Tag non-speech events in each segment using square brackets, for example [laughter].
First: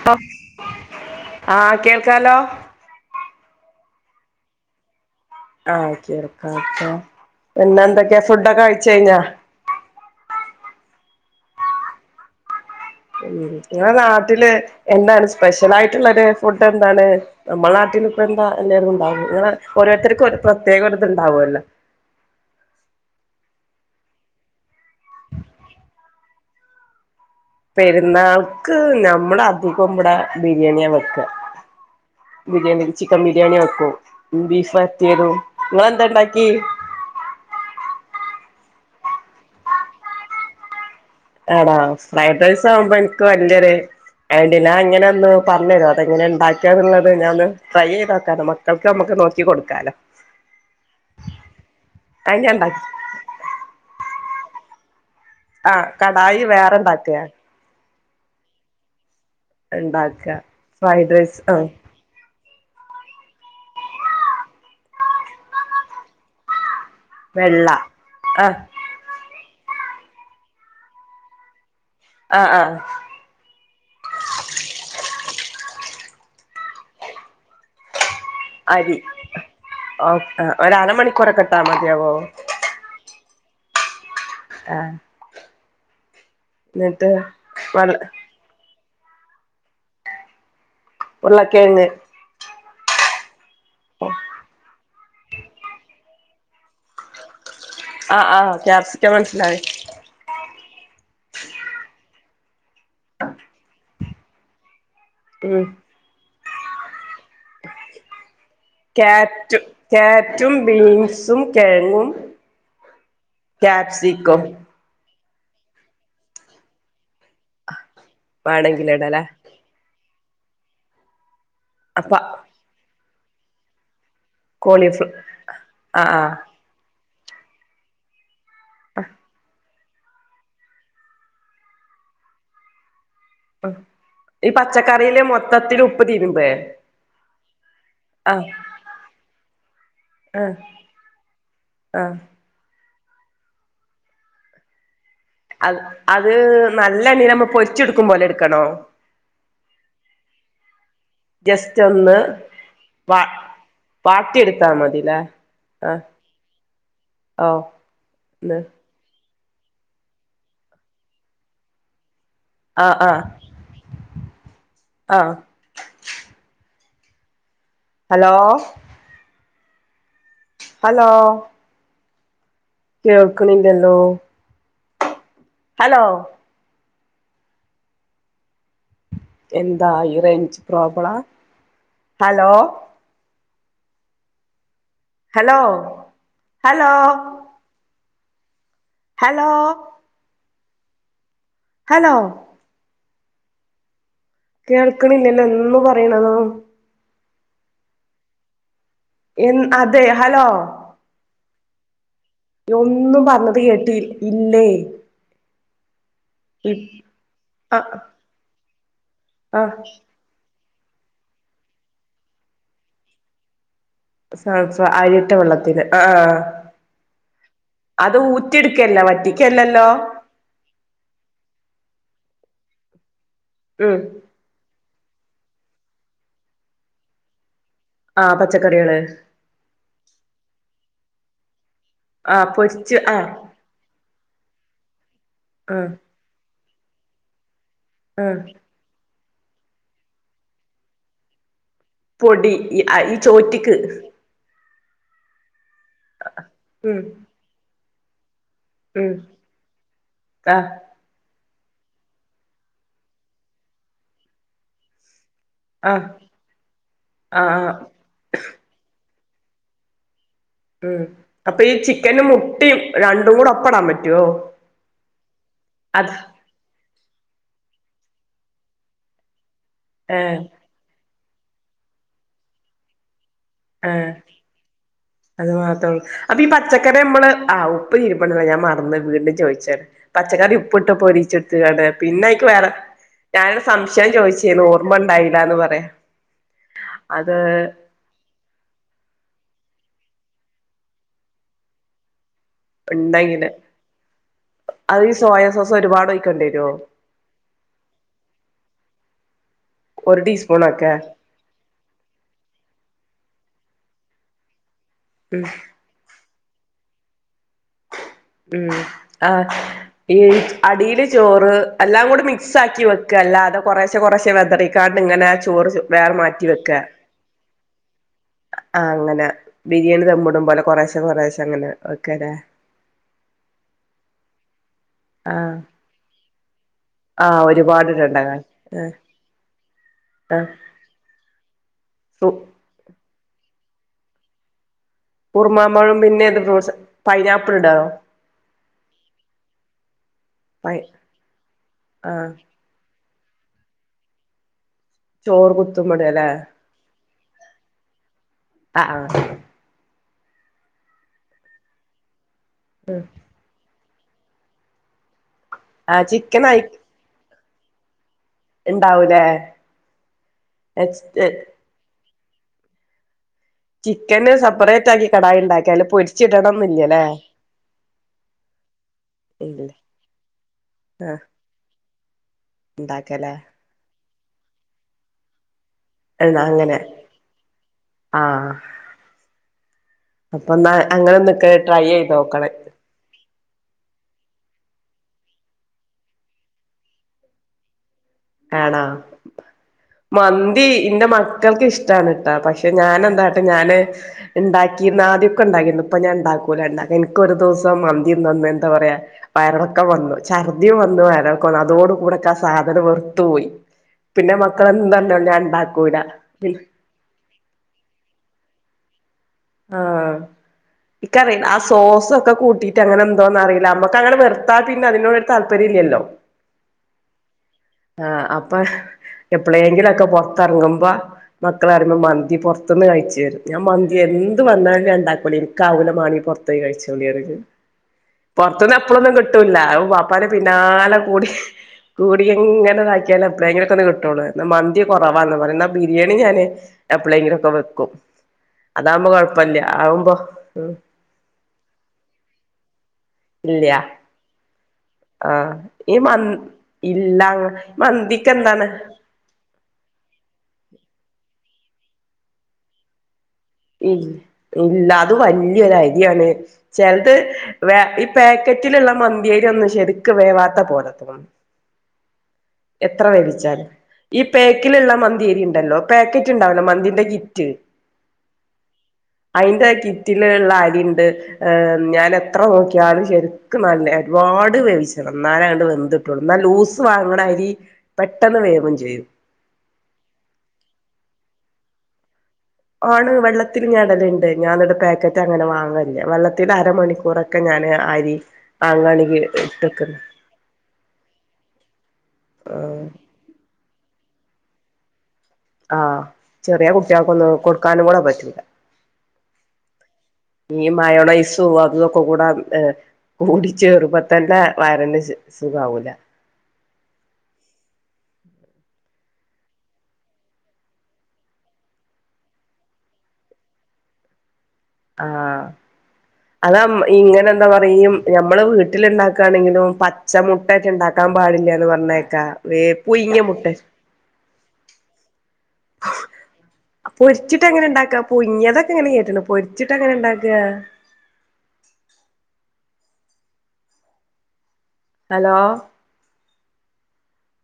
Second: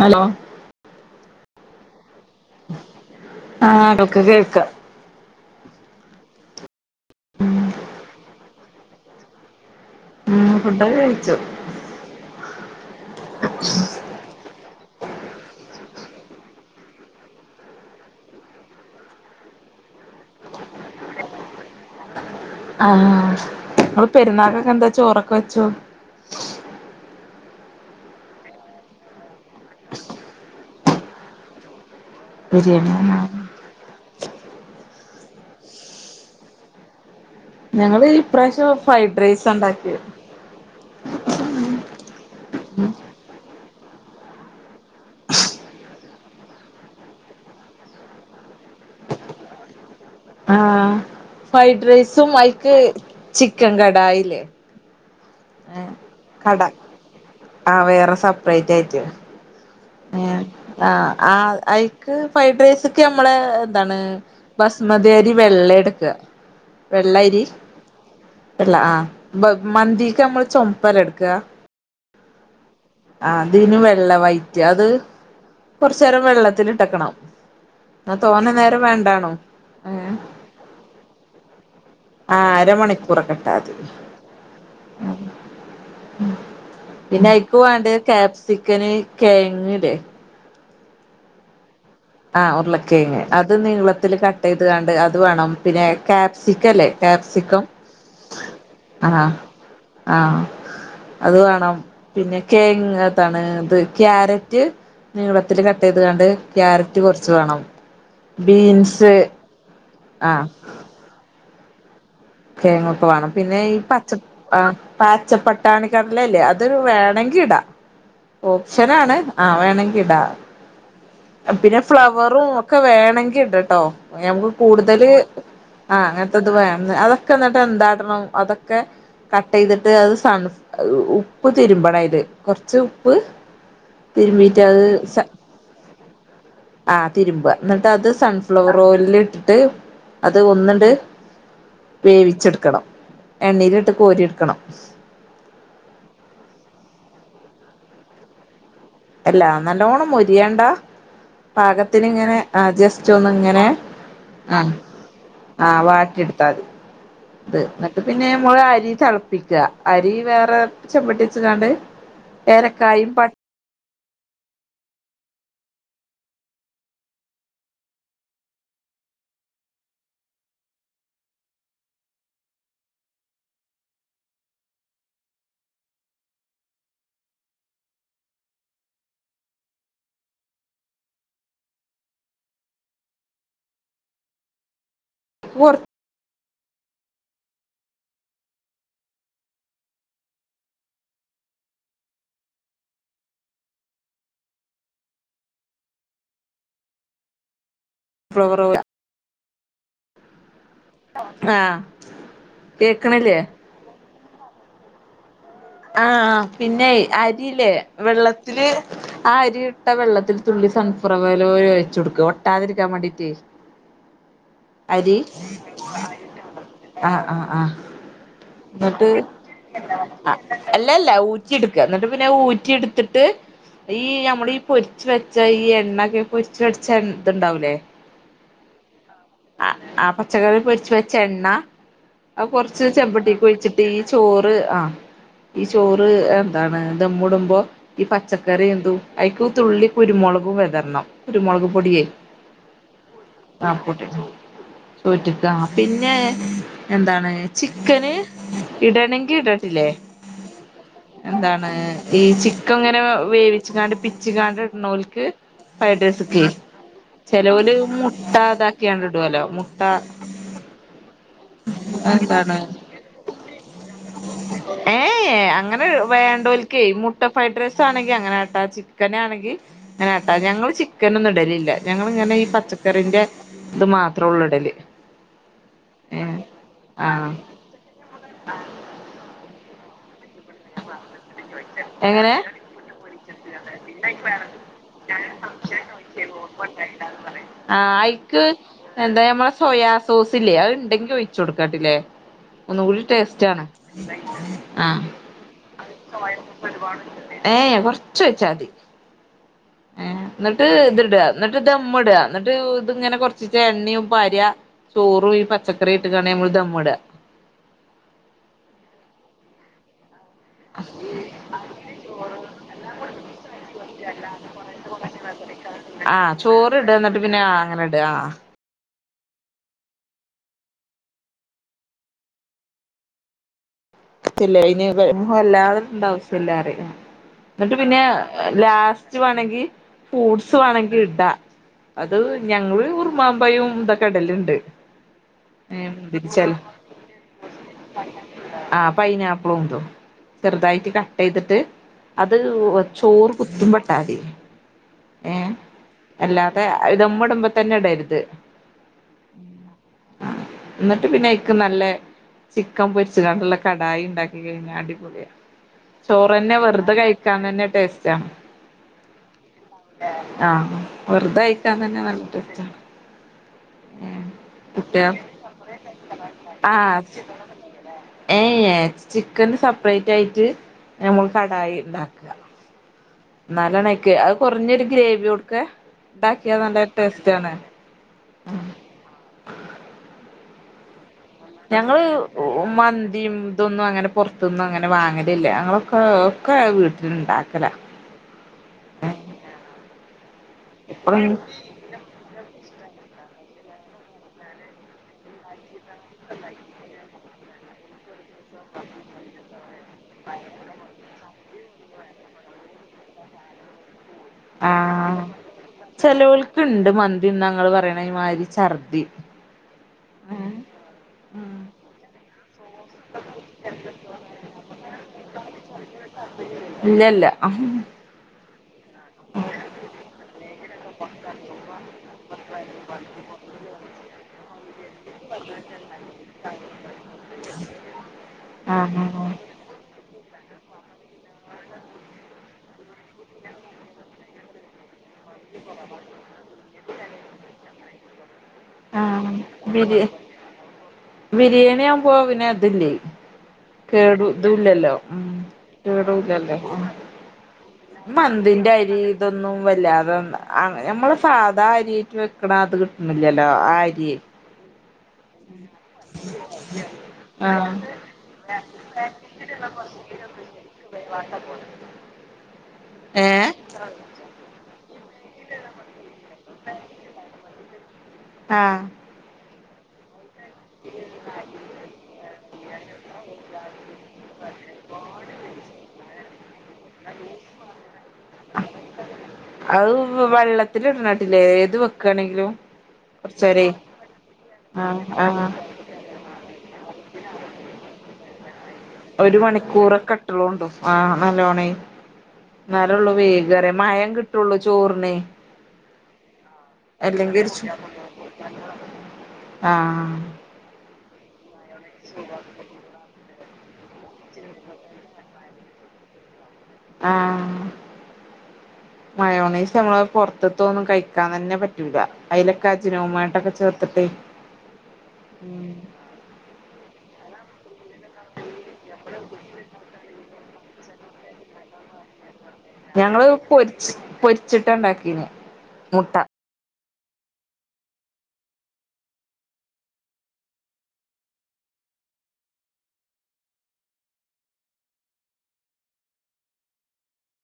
Hello ആഹ് കേൾക്കാലോ ആഹ് അതൊക്കെ കേൾക്കാ ആഹ് ചെറുപ്പാത്തെ പിന്നെ എന്തൊക്കെയാ ഫുഡൊക്കെ കഴിച്ചഴിഞ്ഞാ? ഉം ഫുഡൊക്കെ കഴിച്ചു. ഉം ഇങ്ങളെ നാട്ടില് എന്താണ് സ്പെഷ്യൽ ആയിട്ടുള്ളൊരു ഫുഡ് എന്താണ്? നമ്മളെ നാട്ടീന്ന് ഇപ്പ എന്താ [unintelligible] ഇണ്ടാവും ഇങ്ങളെ ഓരോരുത്തർക്കും ഓരോ പ്രത്യേകം ഒരിത് ഇണ്ടാവല്ലോ ആഹ് ഇങ്ങള് പെരുന്നാക്കൊക്കെ എന്താ ചോറൊക്കെ വെച്ചോ? പെരുന്നാൾക്ക് നമ്മളെ അധികോം ഇവിടെ ബിരിയാണിയാ വെക്കാ ബിരിയാണി ബിരിയാണിയാണോ ചിക്കൻ ബിരിയാണി വെക്കും ബീഫ് വരട്ടിയതും ഇങ്ങളെന്താ ഇണ്ടാക്കി? ഞങ്ങള് ഇപ്രാവശ്യം ഫ്രൈഡ് റൈസാ ഇണ്ടാക്കിയെ ആണോ ഫ്രൈഡ് റൈസ് ആവുമ്പോ ഇൻക്ക് വല്യൊരു [unintelligible] അത് എങ്ങനെ ഒന്ന് പറഞ്ഞെരോ അതെങ്ങനെ ഇണ്ടാക്കിയേന്ന്ള്ളത് ഞാൻ ഒന്ന് ട്രെയ്‌ ചെയ്ത് നോക്കാ നമ്മക് മക്കൾക്ക് നമ്മുക്ക് നോക്കി കൊടുക്കാലോ ആ ഫ്രൈഡ് റൈസും അത് ഞാൻ ആയിക് ഉണ്ടാക്കി ചിക്കൻ കടായില്ലേ ആഹ് കടായി വേറെണ്ടാക്കാ ആ വേറെ സെപ്പറേറ്റ് ആയിട്ട് ഉണ്ടാക്കുക ആഹ് ഫ്രൈഡ് റൈസ് ആ ആഹ് ആയി ഫ്രൈഡ് റൈസ്ക്ക് ഞമ്മള് എന്താണ് ഭസ്മതി അയ്രി വെള്ള എടുക്കുക വെള്ളരി വെള്ള ആ വെള്ള ആഹ് മന്തിക്ക് നമ്മള് ചുമപ്പല്ല എടുക്കുക ആഹ് ആഹ് ആഹ് ഇതിന് വെള്ള വൈ റ്റ് അത് കുറച്ച് നേരം വെള്ളത്തിൽ ഇട്ട് വെക്കണം ആ തോന്നെ നേരം അരി വേണ്ടാണും ഓ ഏഹ് ഒരു അരമണിക്കൂറൊക്കെ ഇട്ടാ മതിയാവോ ആഹ് അരമണിക്കൂറക്കെ ഇട്ടാമതി ആഹ് പിന്നെ ആയിക്ക് വെള്ള വാണ്ടെ ക്യാപ് ചിക്കന് കെയങ്ങ് ഇലേ ഉരുളക്കെഴങ്ങ്‌ ആ ഉരുളക്കേങ്ങ് അത് നീളത്തിൽ കട്ട് ചെയ്ത് കാണ്ട് അത് അത് വേണം പിന്നെ കാപ്സിക്കം ഇല്ലേ കാപ്സിക്കം ആഹ് ആഹ് ക്യാപ്സിക്കം മനസ്സിലായി ആഹ് അത് വേണം പിന്നെ കേങ് എത്താണ് ഇത് ക്യാരറ്റ് നീളത്തിൽ ഉം കട്ട് ചെയ്ത് കാണ്ട് ക്യാരറ്റ് കുറച്ച് വേണം ബീൻസ് ആഹ് ക്യാരറ്റ് ബീൻസും കിഴങ്ങും കിയങ്ങോക്കെ വേണം പിന്നെ ഈ പച്ച ക്യാപ്സിക്കം ആഹ് പാച്ചപ്പട്ടാണിക്കടലല്ലേ അതൊരു വേണമെങ്കി ഇടാ വേണെങ്കില് ഓപ്ഷനാണ് ഇടലേ ആ വേണമെങ്കിൽ ടാ പിന്നെ അപ്പ ഫ്ലവറും ഒക്കെ വേണമെങ്കി ഇടട്ടോ ഞമുക്ക് കൂടുതൽ കോളിഫ്ല ആ ആഹ് ആഹ് അങ്ങനത്തെത് വേണം അതൊക്കെ എന്നിട്ട് എന്താട്ടണം അതൊക്കെ ഒക്കെ കട്ട് ചെയ്തിട്ട് അത് സ ഉപ്പ് തിരുമ്പണം ആയില് കൊറച്ച് ഉപ്പ് ആ ഈ തിരുമ്പീട്ട് അത് പച്ചക്കറിയിലെ സ മൊത്തത്തിൽ ഉപ്പ് തീരുമ്പേ ആ തിരുമ്പ എന്നിട്ട് അത് ആഹ് സൺഫ്ലവർ ഓയിലിൽ ഇട്ടിട്ട് അത് ആഹ് ഒന്ന്ണ്ട് ആഹ് വേവിച്ചെടുക്കണം എണ്ണയിലിട്ട് കോരി എടുക്കണം അ അത് നല്ല എണ്ണീ നമ്മ പൊരിച്ച് എടുക്കും പോലെ എടുക്കണോ അല്ലാ നല്ലോണം മേരിയേണ്ട ജസ്റ്റ് പാകത്തിന് ഒന്ന് ഇങ്ങനെ ആ ജസ്റ്റ് വ ഒന്ന് ഇങ്ങനെ വാട്ടിയെടുത്താ ആഹ് മതില്ലേ ആ ആഹ് വാട്ടി എടുത്താൽ മതി അത് ഓഹ് എന്നിട്ട് പിന്നെ ന്ന് അരി തിള പ്പിക്ക അരി വേറെ ചെമ്പട്ടി വെച്ച്കാണ്ട് ആഹ് ഏലക്കായും ആഹ് പട്ട ആഹ് ഹലോ ഹലോ കേൾക്കണില്ലല്ലോ ഹലോ എന്താ ഈ റേഞ്ച് പ്രോബ്ലാ ഹലോ ഹലോ കൊറച്ച് ഹലോ ഹലോ ഹലോ കേൾക്കണില്ലല്ലോ ഒന്ന് പറയുണതും [unintelligible] എൻ അതെ ഹലോ ആഹ് ഒന്നും കേക്കണില്ലേ പറഞ്ഞത് കേട്ടിയി ഇല്ലേയ് ആഹ് ആഹ് പിന്നെയ് അരില്ലേ ആ വെള്ളത്തില് ആ അരി ഇട്ട വെള്ളത്തിൽ തുള്ളി സൺഫളവർ ഓയിൽ ഒഴിച്ച് കൊടുക്ക ഒട്ടാതിരിക്കാൻ വേണ്ടീട്ടേ അരി സൺഫഅരിട്ട വെള്ളത്തില് ആഹ് ആഹ് ആഹ് ആഹ് ആഹ് അത് ഊറ്റിട്ക്കല്ലെ വറ്റിക്കല്ലല്ലോ ആഹ് അല്ലല്ല ഊറ്റിെടുക്ക എന്നിട്ട് പിന്നെ ഊറ്റിയെടുത്തിട്ട് ഉം ഈ നമ്മളീ പൊരിച്ച് വെച്ചാ ഈ എണ്ണൊക്കെ പൊരിച്ച് വെച്ചാ ഇതുണ്ടാവൂലേ ആഹ് പച്ചക്കറികള് ആ ആ പച്ചക്കറി പൊരിച്ച് വെച്ച എണ്ണ ആ അത് കുറച്ച് പൊരിച്ച് ആ ചെമ്പട്ടിക്ക് ഒഴിച്ച് ഈ ചോറ് ആ ഈ ആ ചോറ് എന്താണ് ദമ്മുടുമ്പോ ഈ ആ പച്ചക്കറി എന്തു അയിക്ക് തുള്ളി കുരുമൊളകും വിതരണം കുരുമൊളക് പൊടിയേയ് പൊടി ഈ ചോറ്റ്ക്ക് ചോറ്റ്ക്ക് ആ പിന്നെ ഉം എന്താണ് ചിക്കന് ഉം ഇടണെങ്കി ഇടട്ടില്ലേ ആ എന്താണ് ഈ ചിക്കങ്ങനെ വേവിച്ച് കാണ്ട് പിച്ചികാണ്ട് ഇട്ണോൽക്ക് ആ ഫൈഡ്രേസ്ക്ക് ആ ചെലോല് ആ മുട്ടതാ ക്കിയാണ്ടിടോല്ലോ മുട്ടാ ഉം അപ്പൊ ഈ ചിക്കനും മുട്ടയും രണ്ടും കൂടെ ഒപ്പടാൻ പറ്റുവോ ഏയ് അങ്ങനെ അത് വേണ്ടോല്ക്ക് മുട്ട ഫ്രൈഡ് റൈസ് ആണെങ്കിൽ അങ്ങനാട്ടാ ചിക്കന് ആണെങ്കിൽ അങ്ങനാട്ടാ ഏഹ് ഞങ്ങൾ ചി ചിക്കനൊന്നും ഇടലില്ല ഞങ്ങളിങ്ങനെ ഈ പച്ചക്കറിന്റെ ഇത് ആഹ് മാത്രേ ഒള്ളൂ ഇടല് അത് മാത്രഉള്ളൂ ഏ അപ്പൊ ഈ പച്ചക്കറി നമ്മള് ആഹ് ആവും പ്രിയ പെണ്ണുങ്ങളെ ഞാമറന്ന് വീണ്ടും ചോയിച്ചാണ് പച്ചക്കറി ഉപ്പിട്ട് പൊരിച്ചി- പൊരിച്കാണ്ട് പിന്നെ എങ്ങനെ അയിക്ക് വേറെ ഞാനൊരു സംശയം ചോദിച്ചീന്നു ഓർമ്മണ്ടായില്ലാന്ന് പറയാ അത് ക്ക് എന്താ നമ്മളെ സോയാസോസ് ഇല്ലേ അത്ണ്ടെങ്കിൽ ഒഴിച്ചു കൊടുക്കാട്ടില്ലേ ഒന്നുകൂടി ഉണ്ടെങ്കില് ടേസ്റ്റാണ് അത് ആഹ് ഈ സോയാ സോസ് ഒരുപാട് ഒഴിക്കണ്ടി വരോ ഏ കുറച്ച് ഒഴിച്ചാൽ മതി ഏ ഒരു എന്നിട്ട് ടീസ്പൂണൊക്കെ ഇത്ടാ എന്നിട്ട് ദമ്മ് ഇടാഎന്നിട്ട് ഇത്ങ്ങനെ കൊറച്ച് എണ്ണയും പാരിയ ചോറും ഈ പച്ചക്കറി ഇട്ട് കാണ്ട് നമ്മള് ദമ്മ്ടാ ഉം ആഹ് ഈ അടിയില് ചോറ് എല്ലാം കൂടി മിക്സ് ആക്കി വെക്കാ അല്ലാതെ കുറശെ കുറശെ വെതറിക്കാണ്ട് ഇങ്ങനെ ചോറ് വേറെ ആഹ് മാറ്റി വെക്ക ചോറ്ട് എന്നിട്ട് പിന്നെ ആ അങ്ങനെ ഇടാ ആഹ് ആഹ് അങ്ങനെ ബിരിയാണി ദമ്മൂടും പോലെ കൊറേശെ കൊറേശെ അങ്ങനെ വെക്കല്ലേ ചെലേയിന് വെ ആഹ് വഹല്ലാതെ ഇടണ്ടാവശ്യ ഇല്ലാറ ആഹ് എന്നിട്ട് പിന്നെ ഒരുപാടിടണ്ട ല്ലേ. ആഹ് ലാസ്റ്റ് വാണെങ്കി ആഹ് ഫൂട്സ് വാണങ്കിൽ ഇടാ അത് കു ഞങ്ങള് ഉർമാമ്പായും ന്താ ക്കെടലുണ്ട് ഉറുമാമ്പഴും പിന്നെത് ഫ്രൂട്ട്സ് പൈനാപ്പിൾ ഇടോ ആ പൈനാപ്പിളും ഇടും പൈ ചെറുതായിട്ട് കട്ട് ചെയ്തിട്ട് ആഹ് അത് ചോറ് കുത്തുംപെട്ടാതി ഏഹ് ചോറ് കുത്തുമ്മടല്ലേ അല്ലാതെ ദമ്മ് ഇടുമ്പോ തന്നെ ഇടരുത് ആഹ് ആഹ് എന്നിട്ട് പിന്നെയിക്കു നല്ല ചിക്കൻ പോരി നല്ല കടായി ഇണ്ടാക്കി കൈഞ്ഞാ അടിപൊളിയാ ആഹ് ചിക്കൻ ചോറെന്നെ അയി വെറുതെ കയി ക്കാൻ തന്നെ ടേസ്റ്റ ഇണ്ടാവൂലേ [unintelligible] ആഹ് വെറുതെ കഴി ക്കാൻ തന്നെ നല്ല ടേസ്റ്റ് ചിക്കന് സെപ്പറേറ്റ് ആക്കി കുട്ടികൾ കടായി ഇണ്ടാക്കിയാല് പൊരിച്ച് ഇടണം ന്നില്ലലെ. ഏയ് ഏഹ് ചിക്കന് സെപ്പറേറ്റ് ആയിട്ട് നമ്മള് കടായി ഇണ്ടാക്ക്. ഇണ്ടാക്ക് അല്ലേ. ഇന്നാലാണ് അയിക്ക് അത് കുറഞ്ഞൊരു ഗ്രേവിയോട്ക്കെ എന്നാ ഇണ്ടാക്കിയ അങ്ങനെ നല്ല ടേസ്റ്റ് ആണ്. ആഹ്, അപ്പൊന്നാ അങ്ങനെന്ന് ഇൻക്ക് ട്രൈ ചെയ്ത് നോക്കണം. ന്തീം ഇതൊന്നും അങ്ങനെ പൊറത്ത്ന്ന് അങ്ങനെ വാങ്ങലില്ല. ഞങ്ങളൊക്കെ ഒക്കെ വീട്ട്ല്ണ്ടാക്കലാ. ആ [inaudible] ആണോ? മന്തി ഇന്റെ ഇപ്പഴും മക്കൾക്ക് ഇഷ്- ടാണ് ട്ടോ പക്ഷെ ഞാനെന്താട്ട് ഞാന് ഇണ്ടാക്കിന്ന് ആദ്യോക്കെ ഇണ്ടാക്കീന്നു. ഇപ്പൊ ഞാൻ ഇണ്ടാക്കൂല. എന്നാല് ഇൻ ക്ക് ഒരു ദിവസം മന്തി തിന്ന അന്ന് എന്താ പറയാ വയറെളക്കം വന്നു, ഛർധിം വന്നു വയറെള- ക്കോളാ അതോട്‌കൂടെ ഇൻക്ക് ആ സാധനം വെറ്ത്ത്പോയി. പിന്നെ മക്കള് ആ എന്ത് പറഞ്ഞാലും ഞാൻ ഇണ്ടാക്കൂല. ഇണ്ട് മ- ന്തി തിന്ന ഇങ്ങള് പറയണ മാതിരി ഛർദി. ആഹ് ഇൻക്കറിയില്ല ആ സോസൊക്കെ കൂട്ടിയിട്ടങ്ങനെന്തോ എന്നറിയില്ല നമ്മക്കങ്ങനെ വെർത്താ പിന്നെ അതിനോട് താല്പര്യല്ലല്ലോ. ഇല്ല ഇല്ല. അഹ് ആഹ്, അപ്പൊ എപ്പളേങ്കിലൊക്കെ പുറത്തെറങ്ങുമ്പ മക്കള് പറയുമ്പ മന്തി പൊറത്ത്ന്ന് കഴിച്ച് വരും. ഞാൻ മന്തി എന്ത് വന്നാലു അ ഇണ്ടാക്കൂല, ഇൻക്കാവൂല മാണീ പൊറത്ത്പോയി കഴിച്ചോളി പറയും. പൊറത്ത്ന്ന് എപ്പളൊന്നും കിട്ടൂല്ല. അഹ് വാ പ്പാന്റെ പിന്നാലെ കൂടി കൂടിയെങ്ങനെ ഇതാക്കിയാലും എപ്പളെങ്കിലൊക്കൊന്ന് കിട്ടൊള്ളു. ഇന്ന മന്തി കൊറവാന്ന് പറയും. ഇന്നാ ബിരിയാണി ഞാന് എപ്പളേങ്കിലൊക്കെ വെക്കും. ആ അതാവുമ്പോ ബിരി ആവുമ്പ, ഉം ബിരിയാണി ആവുമ്പോ പിന്നെ ഇതില്ലെയ്. ഇല്ല്യാ കേടു ഇതൂല്ലല്ലോ. ഉം, മന് കേടൂല്ലല്ലോ? ഇല്ല ഈ മന്തിക്ക് എന്താണ് മന്തിന്റ അരി ഇതൊന്നും വല്ലാതെ ആ നമ്മള് സാധാ അരിയിട്ട് വെ ക്ക്ണ ആ ഇത് കിട്ട്ണ്ല്ല്യല്ലോ ആ ഇ അരിയെ. ഇല്ല അത് വല്ല്യൊര് അരിയാണ്. ചെലത് വേ ഈ പേക്കറ്റ്ല്ള്ള മന്തി അരി ഒന്നും ശരിക്ക് വേവാത്ത പോലത്തത്. വാത്ത പോലെ. എത്ര വേവിച്ചാലും ഈ പേക്കില്ള്ള മന്തിയരിണ്ടല്ലോ പാക്കറ്റ് ഇണ്ടാവോലോ മന്തിന്റെ കിറ്റ്, ആഹ്. അയിന്റെ കിറ്റ്ല്ള്ള അരിണ്ട്. ഏഹ് ഞാനെത്ര നോക്കിയാലും ശരിക്ക് നല്ലെ ഒരുപാട് വേവിച്ചണം ഇന്നാലേ അത് വെന്ത്- കിട്ടുള്ളു. ലൂസ് വാങ്ങ്ണ അരി പെട്ടെന്ന് വേവും ചെയ്യും. അഹ് വള്ളത്തില്ട്ണാട്ടില് ഏത് വെക്കാണെങ്കിലും ആണ് കുറച്ചേരെ വെള്ളത്തിലും ഞാൻ ഇടല്ണ്ട് ഞാന് ഇന്നിട്ട് ആഹ് പാക്കറ്റ് അങ്ങനെ ആഹ് വാങ്ങ്. ഇല്ല, വെള്ളത്തിലരമണിക്കൂറൊക്കെ ഞാന് അരി വാങ്ങ് ആണെ ഒരു മണിക്കൂറൊക്കെ ഇട്ടളോണ്ടു ആഹ് നല്ലോണെയ് ആഹ് ഇന്നാലൊള്ളൂ വേഗം അറയാ മയം കിട്ടൊള്ളു ചോർനെയ് ആഹ് ചെറ്യേ കുട്ട്യാൾക്കൊന്നും കൊടുക്കാനും കൂടെ പറ്റൂല ആഹ് ഈ മയോണൈസും അതും ഇതൊക്കെ കൂടെ ഏ കൂടി ചേറുമ്പതന്നെ വയറിന് സ് സുഖാവൂല ആഹ് മയോണൈസ് അമ്മളെ പൊറത്ത്ത്തൊന്നും കഴിക്കാൻ തന്നെ പറ്റൂല അയിലൊക്കെ അജ്നാമേട്ടൊക്കെ ചേർത്ത്ട്ട് ആഹ് അത്അ ഇങ്ങനെ എന്തോ പറയും ഞമ്മളെ വീട്ട്- വീട്ട്ല്ണ്ടാക്കാണെങ്കിലും പച്ച മുട്ടേറ്റ് ഇണ്ടാക്കാൻ പാട്ല്ല്യാന്ന് പറയ്ണേക്കാ ഞങ്ങള് പൊരിച്ച് പൊരിച്ചിട്ടാ ഇണ്ടാക്കീനെ മുട്ട പൊരിച്ച്ട്ട് എങ്ങനെ ഇണ്ടാക്കാ പുയ്ങ്യെതൊക്കെ ഇങ്ങനെ കേട്ട്ണ്ണ് പൊരിച്ച്ട്ട് എങ്ങനെ ഇണ്ടാക്കാ ഹലോ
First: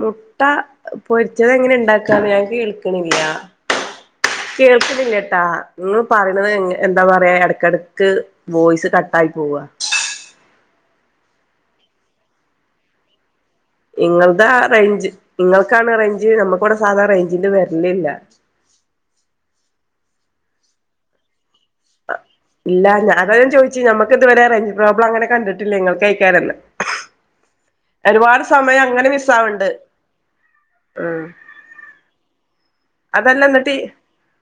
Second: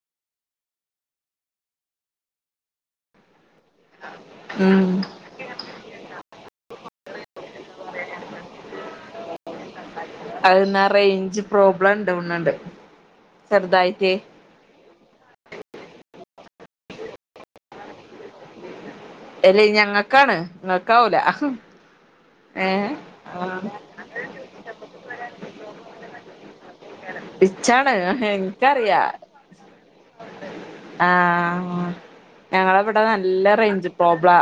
മുട്ട പൊരിച്ചത് എങ്ങനെ ഇണ്ടാക്കാ ഞാൻ കേൾക്ക്ണില്ല ഉം കേൾക്ക്ണില്ല ട്ടാ ഇങ്ങള് പറയ്ണ്ന്നത് എന്താ പറയാ ഇടക്കെടക്ക് വോയിസ് കട്ടായി പോവാ അത് ഇന്നാ റേഞ്ച് പ്രോബ്ലം ഇണ്ട് [unintelligible] ഇങ്ങള്താ റേഞ്ച് ഇങ്ങൾക്കാണ് റേഞ്ച് നമുക്കിവിടെ സാധാരണ റേഞ്ചിന്റെ വരലില്ല അല്ലേ ഞങ്ങക്കാണ് ഇങ്ങക്കാവൂല ഏഹ് ഇല്ല അതാ ഞാൻ ആഹ് ചോയിച്ച് നമ്മക്ക് ഇതുവരെ റേഞ്ച് പ്രോബ്ലം അങ്ങനെ കണ്ടിട്ടില്ല ഇങ്ങള്ക്കേക്കാരം ഇഷ്ട്ടാണ് എനിക്കറിയാ സൗണ്ട് ആഹ് ഞങ്ങള ഇവിടെ അതല്ല നല്ല എന്നിട്ട് റേഞ്ച് പ്രോബ്ലാ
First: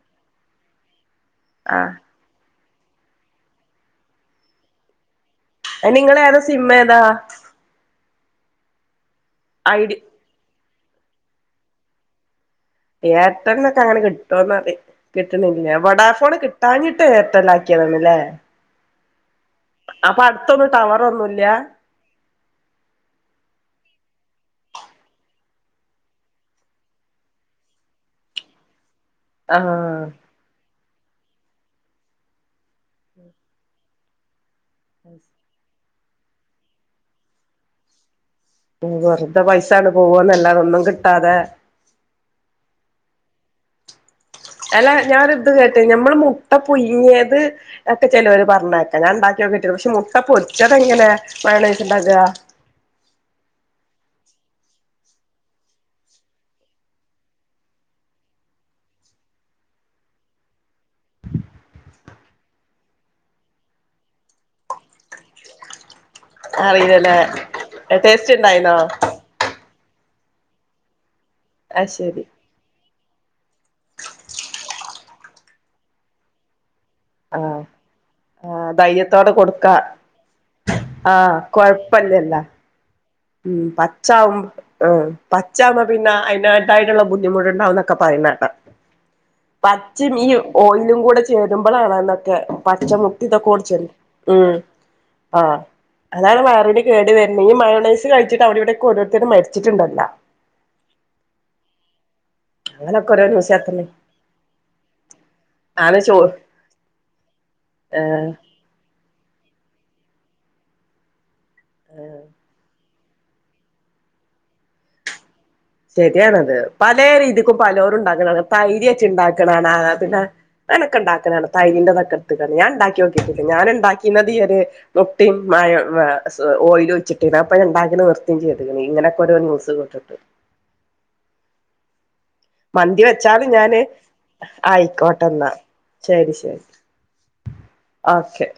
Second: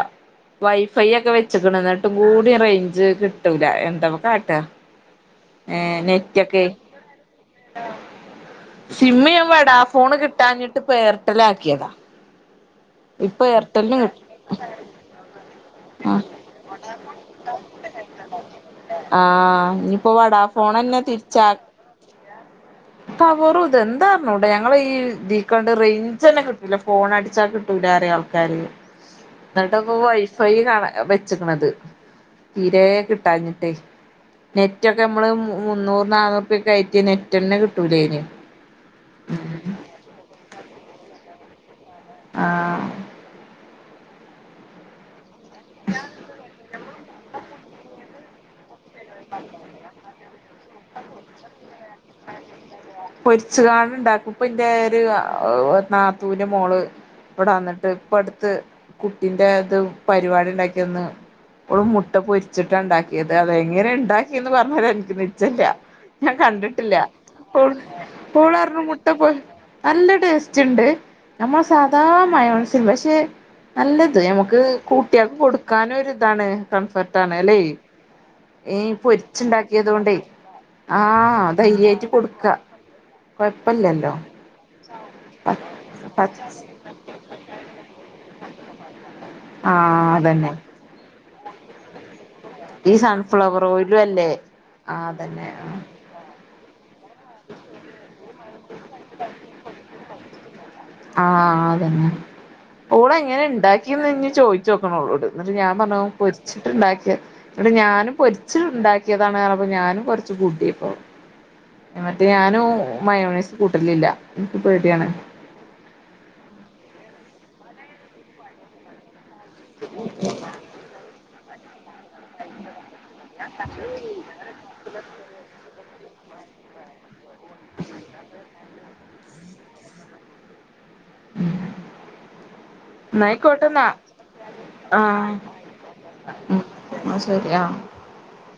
വൈഫൈ ഒക്കെ ആ വെച്ച്ക്ക്ണ് ഇന്നിട്ട് കൂട്യ റേഞ്ച് കിട്ടൂല എന്താ ഇപ്പൊ കാട്ട ഏഹ് നിങ്ങള് ഏതാ നെറ്റൊക്കെ സിം ഏതാ സിമ്മ് ഞാന് ഐഡി വെടാഫോണ് കിട്ടാഞ്ഞിട്ട് ഇപ്പൊ എയർടെൽ ആക്കിയതാ ഇപ്പൊ എയർടെൽനൊക്കെ അങ്ങനെ എയർടെല്ലിന് കിട്ടും കിട്ടോന്ന് കിട്ട്ണില്ല വഡാഫോൺ കിട്ടാഞ്ഞിട്ട് എയർടെൽ ആക്കി ആക്കിയാണല്ലേ ആഹ ഇനിപ്പോ അടുത്തൊന്നും വടാഫോൺന്നെ ടവർ ഒന്നുംല്ല തിരിച്ചാക്കി ടവറും ഇതും എന്താർഞ്ഞൂട ഞങ്ങളെ ഈ ഇതീകണ്ട് റേഞ്ച് തന്നെ കിട്ടൂല ഫോൺ അടിച്ചാ കി ട്ടറിയും ആൾക്കാര് ഇന്നിട്ടൊക്കെ ആഹ് പയി കാണ വെച്ച്ക്കണത് തീരെ കിട്ടാഞ്ഞിട്ടേ ന നെറ്റൊക്കെ നമ്മള് മുന്നൂറ് നാന്നൂർപ്യക്ക് കയറ്റി നെറ്റെന്നെ കിട്ടൂലേന് വെറുതെ പൈസണ്ട് പോവാന്നല്ലാത ഒന്നും കിട്ടാതെ ആഹ അല്ല ഞാൻ ഒരു ഇത് കേട്ട് നമ്മൾ മുട്ട പുഴുങ്ങിയത് ഒക്കെ ചെലോര് പറഞ്ഞെ ഞാൻ ഇണ്ടാക്കിക്കിട്ടു പക്ഷെ മുട്ട പൊരിച്ചതെങ്ങനെ മയോണിസ് ഇണ്ടാക്കാ പൊരിച്കാണ്ട് ഇണ്ടാക്കും ഇപ്പൊ ഇന്റെ ഒരു നാത്തൂന്റെ മോള് ഇവിടെ വന്നിട്ട് ഇപ്പ അടുത്ത് കുട്ടിന്റെ ഇത് പരിപാടി ഇണ്ടാക്കിന്ന് അള് മുട്ട പൊരിച്ചിട്ടാണ് ഇണ്ടാക്കിയത് അതെങ്ങനെ ഇണ്ടാക്കിന്ന് പറഞ്ഞെരാന് ഇനിക്ക് നിചെല്യ ഞാൻ കണ്ടിട്ടില്ല അറിയില്ലല്ലേ ഓൾ ടേസ്റ്റ് ഓള് ഉണ്ടായിന്നോ പറഞ്ഞ് മുട്ട പോ നല്ല ടേസ്റ്റ് ഇണ്ട് നമ്മളെ അത് സാധാ ശരി മയോനിസ് പക്ഷെ നല്ലത് ഞമ്മക്ക് കൂട്ട്യാൾക്ക് കൊടുക്കാനും ഒര് ഇതാണ് കംഫർട്ട് ആണ് അല്ലെ ആഹ് ആഹ് ഏഹ് ധൈര്യത്തോടെ കൊടുക്കാ പൊരിച്ചുണ്ടാക്കിയത് കൊണ്ടേ ആഹ് ആഹ ധൈര്യായിട്ട് കൊഴപ്പല്ലല്ല കൊടുക്ക ഉം കൊഴപ്പില്ലല്ലോ പച്ചാവും ഉം പച്ചാവുബ പിന്നെ അതിന്റെ തായിട്ട്ള്ള ബു ദ്ധിമുട്ട് ഇണ്ടാവുനൊക്കെ പറിണേക്ക ആ പച്ചിം ഈ അതന്നെ ഓ ലും കൂടെ ചേരുബളാണ് ന്നൊക്കെ ഈ പച്ചമുട്ടിം ഇതൊക്കെ സൺഫ്ലവർ ഓയിലും [unintelligible] അല്ലേ ഉം ആ അതന്നെ ആഹ് അതാണ് വയറിന് കേട് വെര്ന്ന് ഈ മയോണൈസ് കഴിച്ചിട്ട് അവടിം ഇവടെക്കെ ഓരോരുത്തരും മരിച്ചിട്ട്ണ്ടല്ല ആഹ് അതന്നെ അങ്ങനൊക്കെ ഓള് ഓരോ എങ്ങനെ ന്യൂസ് കേൾക്കുന്നെ ഇണ്ടാക്കീന്ന് ഞ് ചോയ്ച്ചോക്കണം ഓളോട് ന്ന്ട്ട് ഞാ ആണ് പറഞ്ഞു ചോ പൊരിച്ചിട്ട്ണ്ടാക്കി ഇന്ന്ട്ട് ഞാനും ഏഹ് പൊരിച്ച് ഇണ്ടാക്കേതാണ് പറഞ്ഞപ്പോ ഞാനും കൊറച്ച് കൂട്ടിയപ്പോ മറ്റേ ഞാനും മയോണേസ് കൂട്ടലില്ല ഇന്ക്ക് പേടിയാണ് ശരിയാണത് പലേ രീതിക്കും പലോരും ഇണ്ടാക്ക്ണാണ തൈര് വെച്ച് ഇണ്ടാക്ക്ണാണ പിന്നെ അനൊക്കെ ഇണ്ടാക്ണാണ തൈരിന്റെ ഇതൊക്കേ ഇട്ത്ത് ങ്ങാണ്ട് ഞാ ഇണ്ടാക്കി നോക്കിട്ടില്ല ഞാൻ ഇണ്ടാക്കിന്നത് ഈ ഒര് മുട്ടിം മയോ ഓയിൽ ഒഴിച്ചിട്ട് ഞാപ്പ അയ്ന് ഇണ്ടാക്കൽ നി ർത്തി ചെയ്ത്ക്ക്ണു ഇങ്ങനൊക്കെ ഓരോ ന്യൂസ് കേട്ടിട്ട് മന്തി വെച്ചാലും ഞാന് എന്നായിക്കോട്ടെന്നാ ആ ആയിക്കോട്ടെ ന്നാ ഉം ന്നാ ശെരിയാ ഓകെ